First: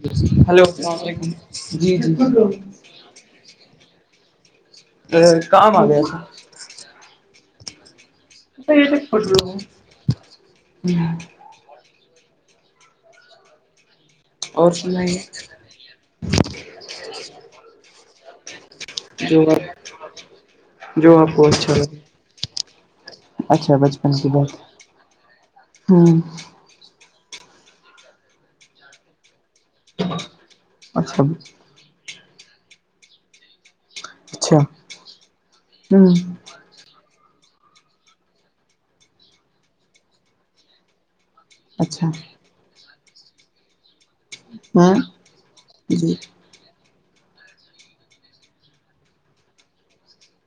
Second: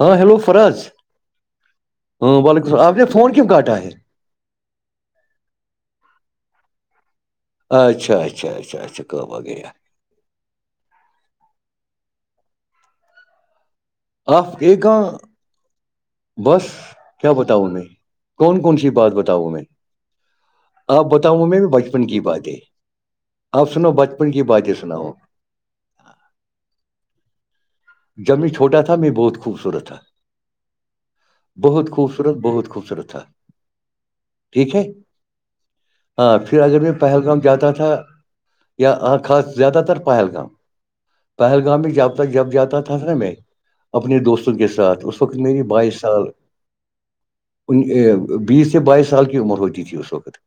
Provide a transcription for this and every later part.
ہاں hello hello Faraz اللام عیک جی جی ہاں وعلیکم السلام آپ نے فون کیوں کاٹا ہے پھر کام آ گیا تھا اچھا اچھا اچھا اچھاا گ جی آپ اور کے کہاں سناائیے بس کیا بتاؤ میں کون کون سی بات جو بتاؤ میں آپ آپ جو بتاؤں کو میں بھی اچھا لگے بچپن کی باتیں آپ اچھا سناو بچپن کی باتیں سناؤ ہاں جب میں چھوٹا تھا میں بہت خوبصورت تھا اچھا بہت خوبصورت بہت خوبصورت تھا اچھا ٹھیک ہے ہوں ہاں پھر پھر اگر میں پہلگام جاتا تھا یا خاص زیادہ تر پہلگام پہلگام میں اچھا جب تک جب جاتا تھا نا میں اپنے دوستوں کے ہاں ساتھ اس وقت میری بائیس جی سال ان بیس سے بائیس سال کی عمر ہوتی تھی اس وقت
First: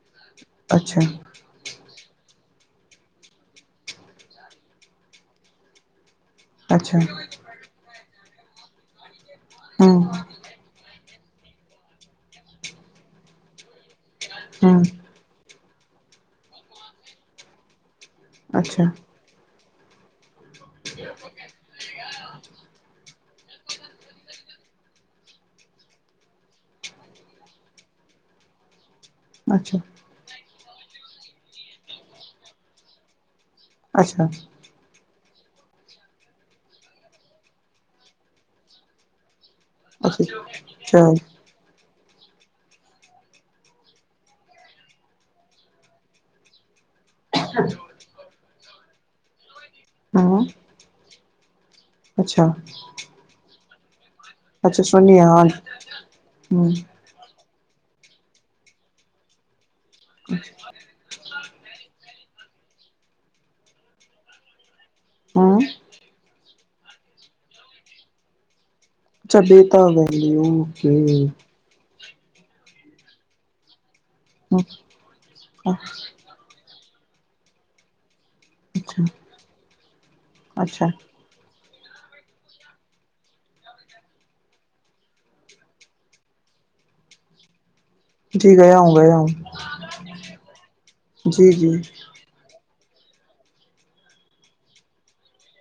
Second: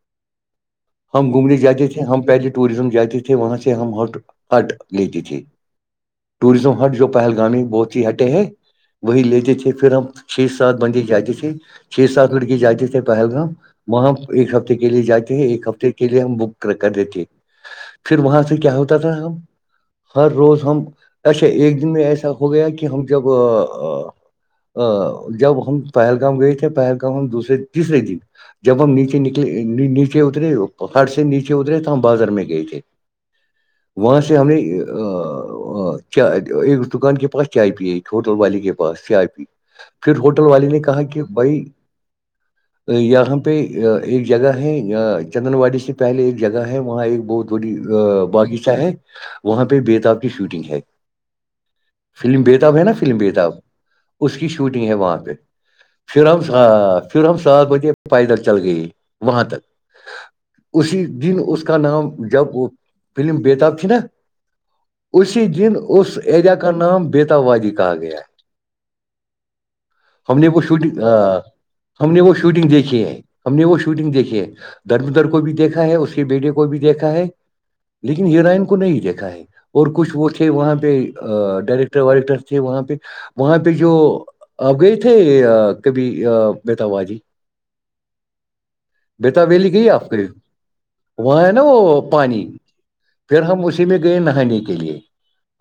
اچھا ہم گھومنے جاتے تھے ہم پہلے ٹوریزم جاتے تھے وہاں سے ہم ہٹ ہٹ لیتے تھھی ٹوریزم ہٹ اچھا جو گام بہت ہی ہٹے ہیں وہی لیتے تھے پھر ہوں ہم چھ سات بندے جاتے تھے چھ سات لڑکے جاتے تھے پہلگام وہاں ایک ہفتے ہوں کے لیے جاتے تھ ایک ہفتے کے لیے ہم بک کر دیتے پھر وہاں سے کیا اچھا ہوتا تھا ہم ہر روز ہم اچھا ایک دن میں ایسا ہو گیا کہ ہم جب ا جب ہم پہلگام گئے تھے پہلگام ہم دوسرے تیسرے دن جب ہم نیچے نکلے اچھا نیچے اترے ہر سے نیچے اترے تو ہم بازر میں گئے تھے وہاں اچھا سے ہم نے کیا ایک دکان کے پاس چ آئی پی ایک ہوٹل والے کے پاس چ آئی پی پھر اچھا ہوٹل والے نے کہا چل کہ بھائی یہاں پہ ایک جگہ ہے چندن واڑی سے پہلے ایک جگہ ہے وہاں ایک بہت ی باغیچہ ہے وہاں پہ بیےتاب کی ہاں شوٹنگ ہے فلم اچھا بےتاب ہے نا فلم بےتاب اس کی اچھا شوٹنگ ہے وہاں سنیے پہ آج پھر ہم ہوں پھر ہم سات بجے پیدل چل گئے وہاں تک اسی دن اس کا نام جب وہ فلم بیےتاب تھی نا اسی ہوں دن اس ایریا کا نام بیتا وادی کہا گیا چبے ت ولی ہم نے ہو وہ کہ شوٹنگ آ، ہم نے وہ شوٹنگ دیکھی ہے ہم نے وہ شوٹنگ دیکھی ہے درب در کو بھی دیکھا ہے اس کے بیٹے کو بھی دیکھا ہے لیکن ہیرائن کو نہیں اچھا دیکھا ہے اور کچھ وہ تھے وہاں اچھا پہ ڈائریکٹر وائریکٹر تھے وہاں پہ وہاں پہ جو آپ گئے تھے کبھی متاباجی جی گیا ہوں گیا ہوں بیتا ویلی کہ ہی آپ کے جی وہاں ہے نا جی وہ پانی پھر ہم اسی میں گئے نہانے کے لیے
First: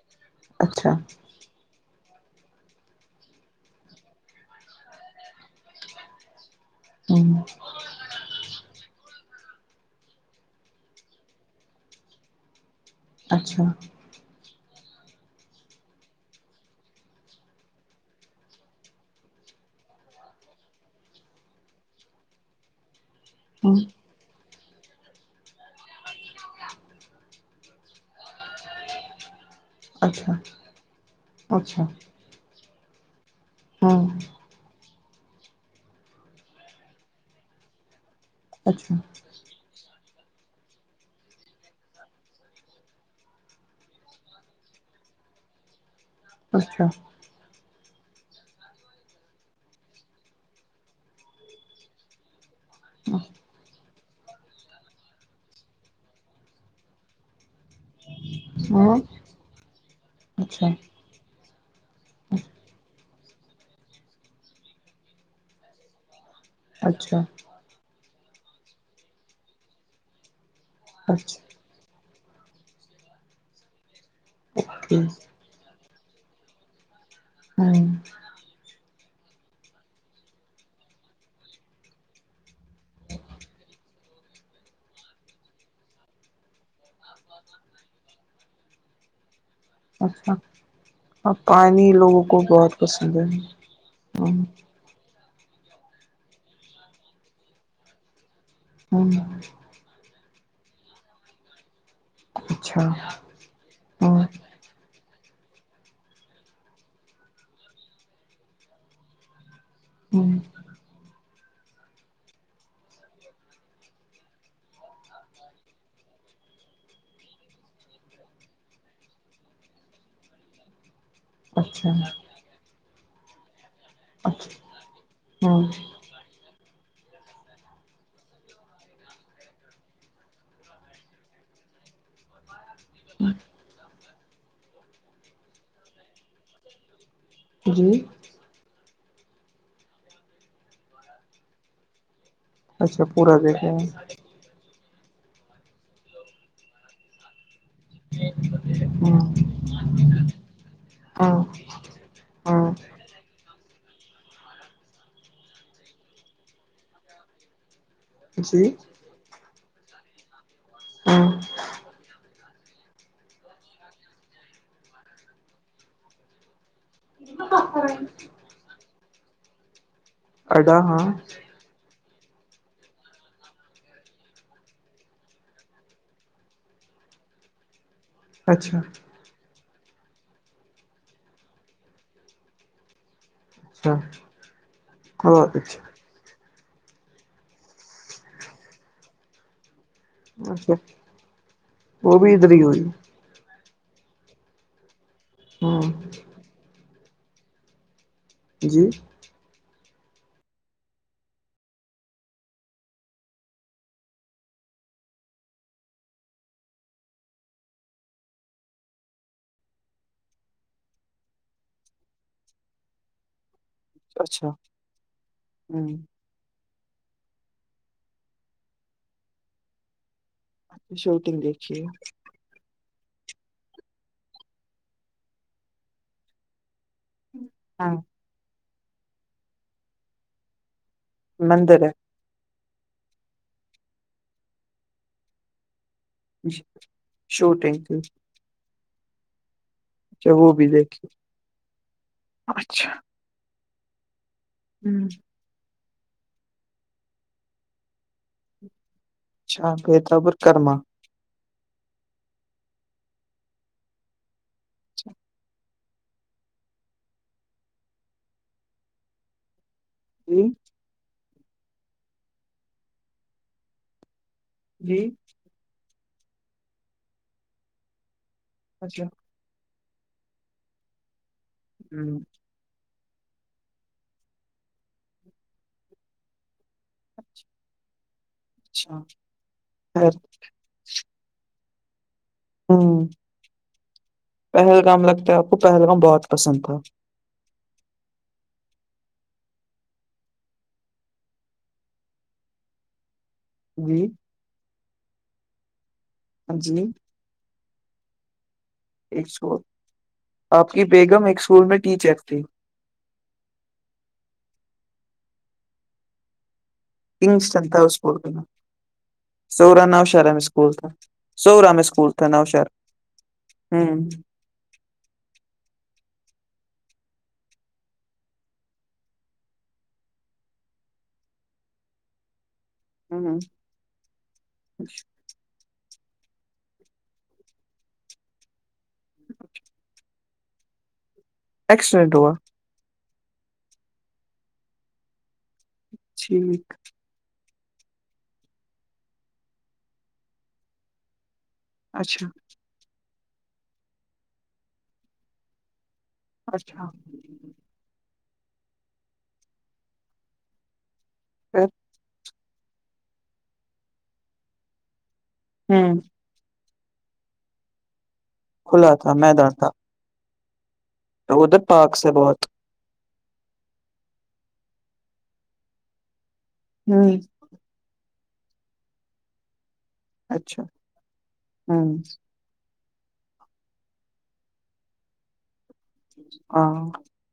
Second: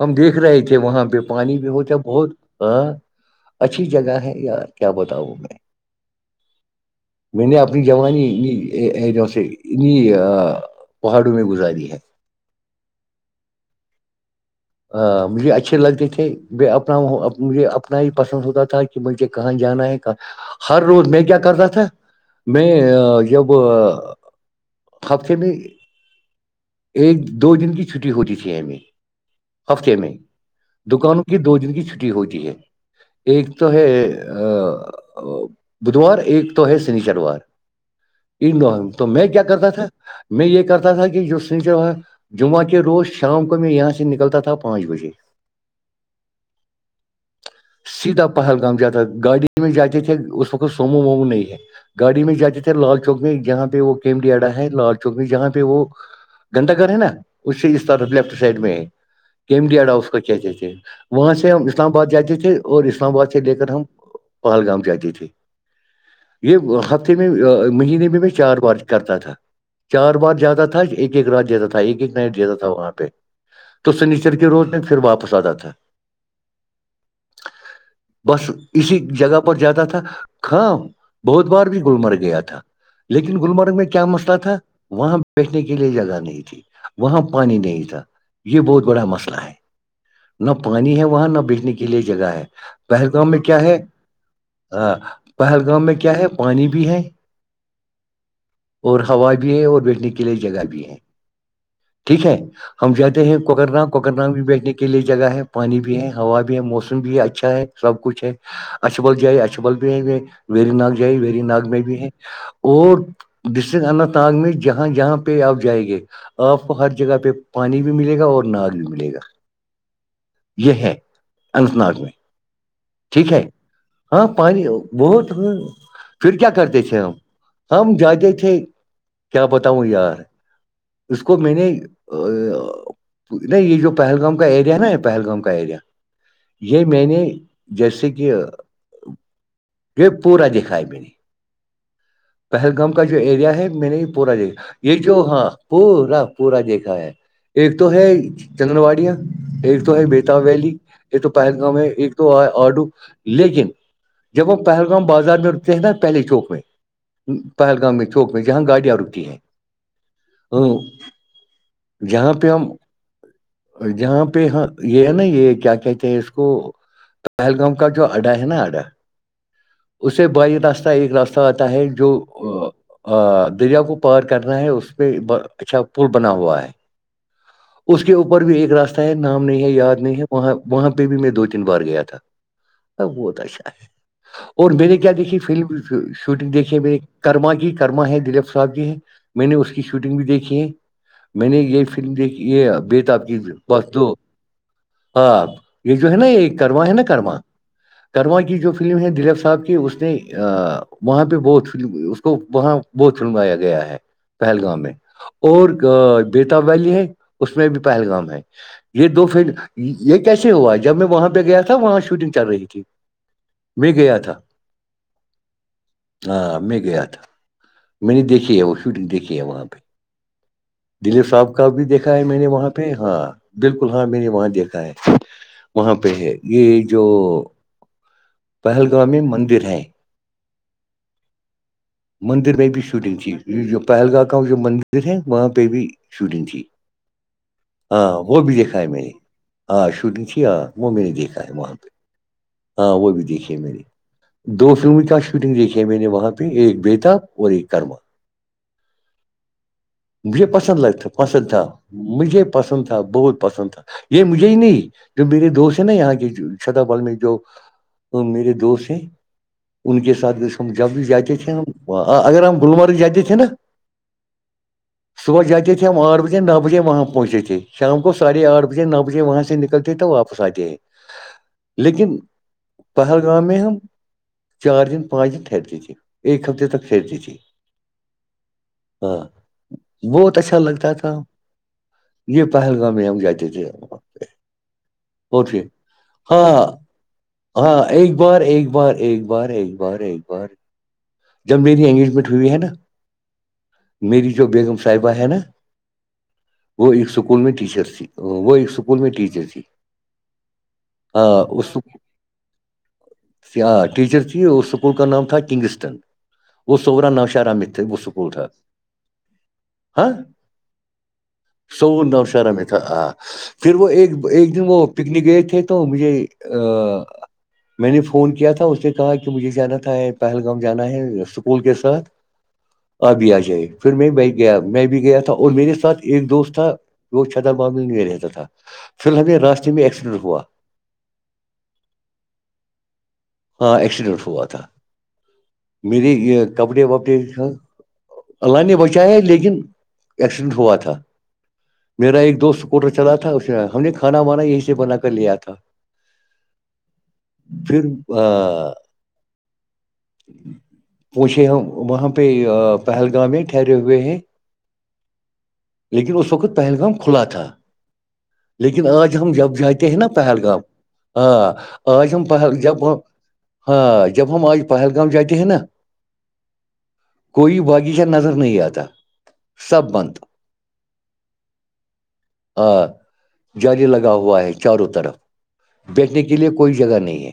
ہم دیکھ رہے تھے اچھا وہاں پہ پانی بھی ہوتا ہے بہت ہ اچھی جگہ ہے یا کیا بتاؤ میں ہوں میں نے اپنی جوانی پہاڑوں میں گزاری ہے اچھا مجھے اچھے لگتے تھے میں اپنا مجھے اپنا ہی پسند ہوتا تھا کہ مجھے کہاں جانا ہے کہاں ہر روز میں کیا کرتا تھا میں جب ہوں ہفتے میں ایک دو دن کی چھٹی ہوتی تھی ایں ہفتے میں اچھا دکانوں کی دو دن اچھا کی چھٹی ہوتی ہے ایک تو ہے ہاں بدوار ایک تو ہے سنی شروار ان اچھا تو میں کیا کرتا تھا میں یہ کرتا تھا کہ جو جمعہ کے روز شام کو میں یہاں سے نکلتا تھا س پانچ بجے اچھا سیدھا پہلگام جاتا تھا گاڑی میں جاتے تھے اس وقت سومو وومو نہیں ہے گاڑی میں جاتے تھے لال چوک میں جہاں پہ وہ کیمڈیاڈا ہے لال چوک میں جہاں پہ وہ گندا گھر ہے نا اس سے اس طرف لیفٹ سائڈ میں ہے ہاں کیمڈیڈاؤ اس کا کہتے اچھا تھے وہاں سے ہم اسلام آباد جاتے تھے اور اسلام آباد سے لے کر ہم پہلگام ججی تے یہ ہفتے اچھا میں مہینے میں میں چار بار کرتا تھا چار بار جاتدا تھا ایک ایک اچھا رات جاتا تھا ایک ایک نائٹ جا تھا وہاں پہ تو سنشچ چل کے روزنے اوکے پھر واپس آ جاتا ہاں بس اسی جگہ پر جاتا تھا کاں بہت بار بھی گللمرگ گیا تھا لیکن گللمرگ میں کیا مسئلہ تھا وہاں بیٹھنے کے لیے جگہ نہیں تھی وہاں پانی نہیں تھا یہ بہت بڑا مسئلہ ہے اچھا نہ پانی ہے وہ وہاں اور نہ بیچنے کے پانی لیے لوگوں جگہ کو ہے بہت پسند پہلگام میں کیا ہے ہوں ہ پہلگام میں کیا ہے پانی بھی ہے اور ہوں ہوا بھی ہیں اور بیٹھنے کے لئے جگہ بھی ہیں ٹھیک ہے اچھا ہم جاتے ہیں کوکر نام کوکر ہوں نام بھی بیٹھنے کے لیے جگہ ہے پانی بھی ہے ہوا بھی ہے موسم بھی ہے اچھا ہے سب کچھ ہے اچبل جائی اچبل بھی ہے ہوں ویری نگ جائی ویری نگ میں بھی ہے اور ڈسٹرک اننت ناگ میں جہاں جہاں پہ آپ جائیں گے آپ ہر جگہ پہ پانی بھی ملے گا اور ناگ بھی ملے گا یہ ہے اننت اچھا ناگ میں ٹھیک ہے ہاں پانی اچھا بہت ہ ہوں پھر کیا کرتے تھے ہم ہم جاتے تھے کیا بتاؤں یار اس کو میں نے نہیں یہ جو پہلگام کا ایریا نا یہ پہلگام کا ایریا یہ میں نے جی جیسے کہ یہ پورا دکھ ہے میں نے پہلگام کا اچھا جو پورا ایریا ہے دیکھیں میں نے یہ ہوں پورا دیکھا یہ جو ہاں پورا پورا دیکھا ہے ایک تو ہے چگن واڑیاں ایک تو ہے بیتاب ویلی یہ تو ہاں پہلگام ہے ایک تو ہاں آڈو لیکن جب ہم پہلگام بازار میں اتے ہیں نا پہلے چوک میں پہلگام کے چوک میں جہاں جی گاڑیاں رک ہیں ہ ہاں جہاں پہ ہم جہاں پہ ہاں یہ ہے نا یہ کیا کہتے ہیں اس کو پہلگام کا جو اڈا ہے نا اڈا اسے بائی اڈا راستہ ہاں ایک راستہ ہے جو دریا کو پار کرنا ہے اس پہ اچھا پل بنا ہوا ہے اس کے اوپر بھی ایک اچھا راستہ ہے نام نہیں ہے یاد نہیں ہے وہاں وہاں پہ بھی میں دو تین بار گیا تھا اب بہت اچھا ہے اور میر نے کیا دیکھیے ف بہت اچھا شوٹنگ دیکھیے میرے کرما کی کرما ہے دلیپ صاحب ج ہے میں نے اس کے شوٹنگ بھی دیکھی ہے اچھا میں نے یہ فلم وہ بھی دیکھی ادھر ہی یہ ہوئی بے تاب کی ب ہاں یہ جو ہے نا یہ کرما ہے نا کرما کرما کی جو جی فلم ہے دلیپ صاحب کی اس نے ا وہاں پہ بہت اس کو وہاں بہت سنوایا گیا ہے پہلگام ہے اور بیتاب ویلی ہے اس میں بھی پہلگام ہے یہ دو پھر یہ کیسے ہوا جب میں وہاں پہ گیا تھا وہاں سے شوٹنگ چل رہی تھی میں گیا تھا اچھا ہ ہاں میں گیا تھا میں نے دیکھی ہے وہ شوٹنگ دیکھی ہے وہاں پہ دلیپ شوٹنگ صاحب کا بھی دیکھیے دیکھا ہے میں نے وہاں پہ ہاں بالکل ہاں میں نے وہاں دیکھا ہے وہاں پہ ہے یہ جو ہاں پہلگاؤں میں مندر ہیں مندر ہے مندر میں بھی شوٹنگ تھی یہ جو پہل گاہ کا جو مندر ہے وہاں پہ بھی شوٹنگ ہے تھی شوٹنگ ہاں وہ بھی دیکھا ہے میں نے ہاں شوٹنگ کی تھی ہاں بھی وہ میں دیکھیے نے دیکھا ہے وہاں پہ اچھا ہاں وہ بھی دیکھی م نے دو فلم کا شوٹنگ دیکھی میں نے وہاں پہ ایک بیتاب اور ایک کرما اچھا بتابر مجھے کرما پسند لگتا پسند تھا مجھے پسند تھا بہت پسند تھا یہ مجھے ہی نہیں جو میرے دوست نا یہاں کے چھتا بال میں جو میرے دوست ہیں ان کے ساتھ جی جو سمجھ جب جات تھ ہم اگر ہم گلمرگ جاتات تھے نا جی صبح جاتے تھے ہم آھ بجے نو بجے وہاں پہنچے تھے شام کو ساڑھے آھ بجے نو اچھا بجے وہاں سے نکلتے تو وپس فساتے ہیں لیکن پہلگام میں ہم چار دن پانچ دن ٹھہرتے تھے ایک ہفتے جی جی جی اچھا ہاں بہت اچھا لگتا تھا یہ پہلگام میں ہم جاتے تھے وہاں پہ پہلگام لگتا ہے آپ کو پہلگام بہت ہاں پسند تھا ہاں ایک بار ایک بار ایک بار ایک بار ایک بار جب میری انگیجمنٹ ہوئی ہے نا جی میری جو بیگم صاحبہ ہے نا جی وہ ایک اسکول میں ٹیچر تھی وہ ایککول اسکول میں ایک ٹیچر اسکول تھی آپ کی بیگم ایک اسکول اس میں ٹیچر تھی ہ ٹیچر تھی اور اسکول کا نام تھا کنگ اسٹن وہ سوورا نوشہر میں کنگسٹن تھے تھا وہ اسکول سکول کا نام تھا سورا ہاں نوشہرہ میں اسکول تھا سورا میں س اسکول نو تھا شر میں نوشہر تھا آ پھر وہ ہ ایک ایک دن وہ پکنک گئے تھے تو مجھے ا میں نے فون کیا تھا اس نے کہا کہ مجھے جانا تھا پہلگام جانا ہے اسکول کے ساتھ آبھی آ جائی پھر میں ب گیا میں بھی گیا تھا اور میرے ساتھ ایک دوست تھا وہ چھدر معاملے میں میں رہتا تھا فی ال ہمیں راستے میں ایکسیڈنٹ ہوا اکسیڈنٹ ہوا ہاں ایکسیڈنٹ ہوا تھا میری یہ ٹھیک کپڑے وپڑے اللہ نے بچایا لیکن ایکسیڈنٹ ہوا تھا میرا اچھا ایک دوست ٹر چلا تھا اس ہم نے کھانا وانا یہیں سے بنا کر لیا تھا اچھا پھر آ پوچھے ہیں پھر وہاں پہ پہلگام ہے ٹھہرے ہوئے ہیں ہوں لیکن اس وقت پہلگام کھلا تھا لیکن کھلا تھا آج ہم میدان جب تھا جاتے ہیں نا پہلگام تو ہاں ادھر پارک سے آج ہم بہت پہل جب ہم ہاں جب ہم آج پہلگام جاتے ہیں نا ہوں کوئی باغیچہ نظر نہیں آتا سب بند اچھا ہوں ہ جال لگا ہوا ہے چاروں طرف بیٹھنے کے لیے ہاں کوئی جگہ نہیں ہے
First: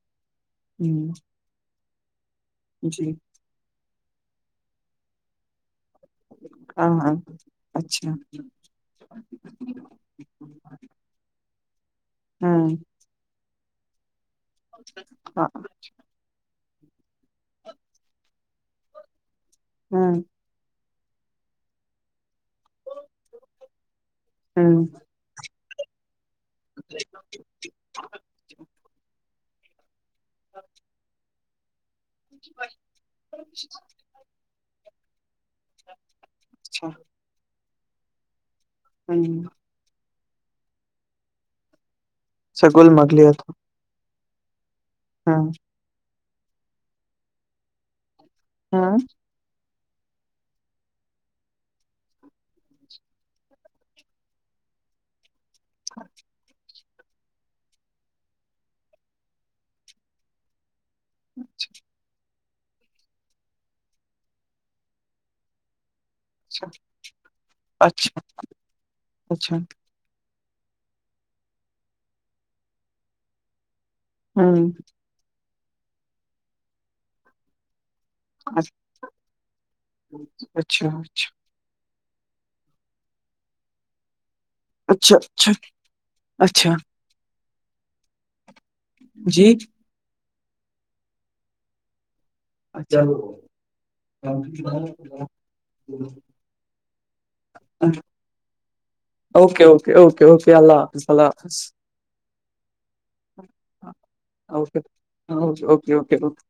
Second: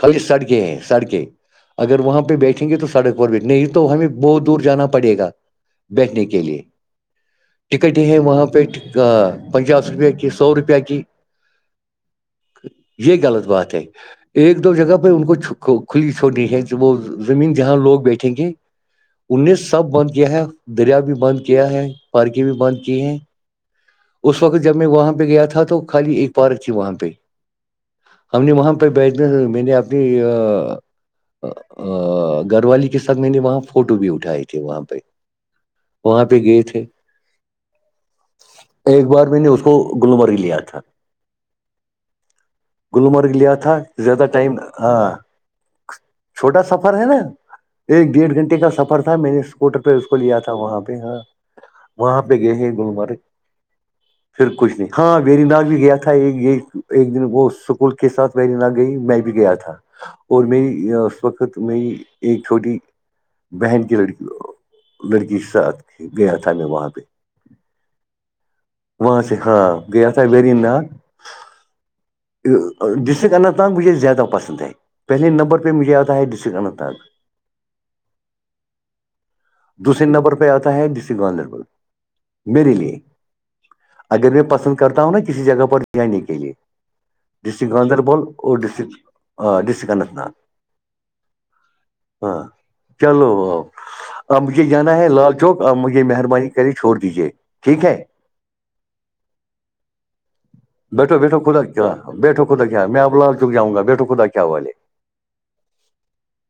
خالی سڑکیں ہیں ہوں سڑکیں اگر وہاں پہ بیٹھیں گے تو جی سڑک پر بیٹھ نہیں تو تو ہمیں بہت دور جانا پڑے گا بیٹھنے کے لیے ہاں ہاں ٹکٹیں اچھا ہیں وہاں پہ پنچاس روپے کی سو روپئے کی ہاں یہ غلط بات ہے ایک دو جگہ پہ ان ہاں کو کھلی چھوڑنیی ہے وہ زمین جہاں لوگ بیٹھیں گے ان نے سب بند ہوں کیا ہے دریا بھی بند کیا ہے پارکیں بھی بند کی ہیں اس وقت جب میں ہوں وہاں پہ گیا تھا تو خالی ایک پارک تھی وہاں پہ ہم نے وہاں پہ بیھنا میں نے اپنی گھر والی کے ساتھ میں نے وہاں فوٹو بھی اٹھائے تھے وہاں پہ وہاں پہ گئے تھے اچھا ایک بار میں ہوں نے اس کو گللمرگ لیا تھا گللمرگ لیا تھا زیادہ ٹائم ہاں ہاں چھوٹا سفر ہے نا ایک ڈیڑھ گھنٹے کا ہاں سفر تھا میں نے پٹل پہ اس کو لیا تھا وہاں پہ ہاں وہاں پہ گئے گلمرگ پھر کچھ نہیں ہاں ویری نگ بھی گیا تھا ایک ایک دن وہ اسکول کے ساتھ ویری نگ گئی میں بھی گیا تھا اور می اس وقت میں ایک چھوٹی بہن کی لڑکی لڑکی کے ساتھ گیا تھا میں اچھا وہاں پہ وہاں سے اچھا ہاں گ تھا وری ناگ ڈسٹرک انننت ناگ بس زیاد پسند ہوں ہے پہلے نمبر پہ مجھے آتا ہے ڈسٹرکٹ اننت ناگ اچھا دوسرے نمبر پہ آتا ہے اچھا ڈسک گاندربل میرے لیے اگر میں پسند کرتا ہوں اچھا نا کسی اچھا جگہ پر جانے کے لیے اچھا تو ڈسٹرک گاندربل اور جی ڈسٹرک ڈسٹرک اننت ناگ ہاں اچھا چلو ب آپ مجھے جانا ہے لال چوک آپ مجھے مہربانی کرے چھوڑ دیجیے ٹھیک ہے اوکے اوکے اوکے اوکے اللہ حافظ بیٹھو اللہ بیٹھو خدا حافظ کیا بیٹھو خدا کیا میں اب لال چک جاؤ گا بیٹو خدا کیا والے ہاںوکےوکےوکے اوکے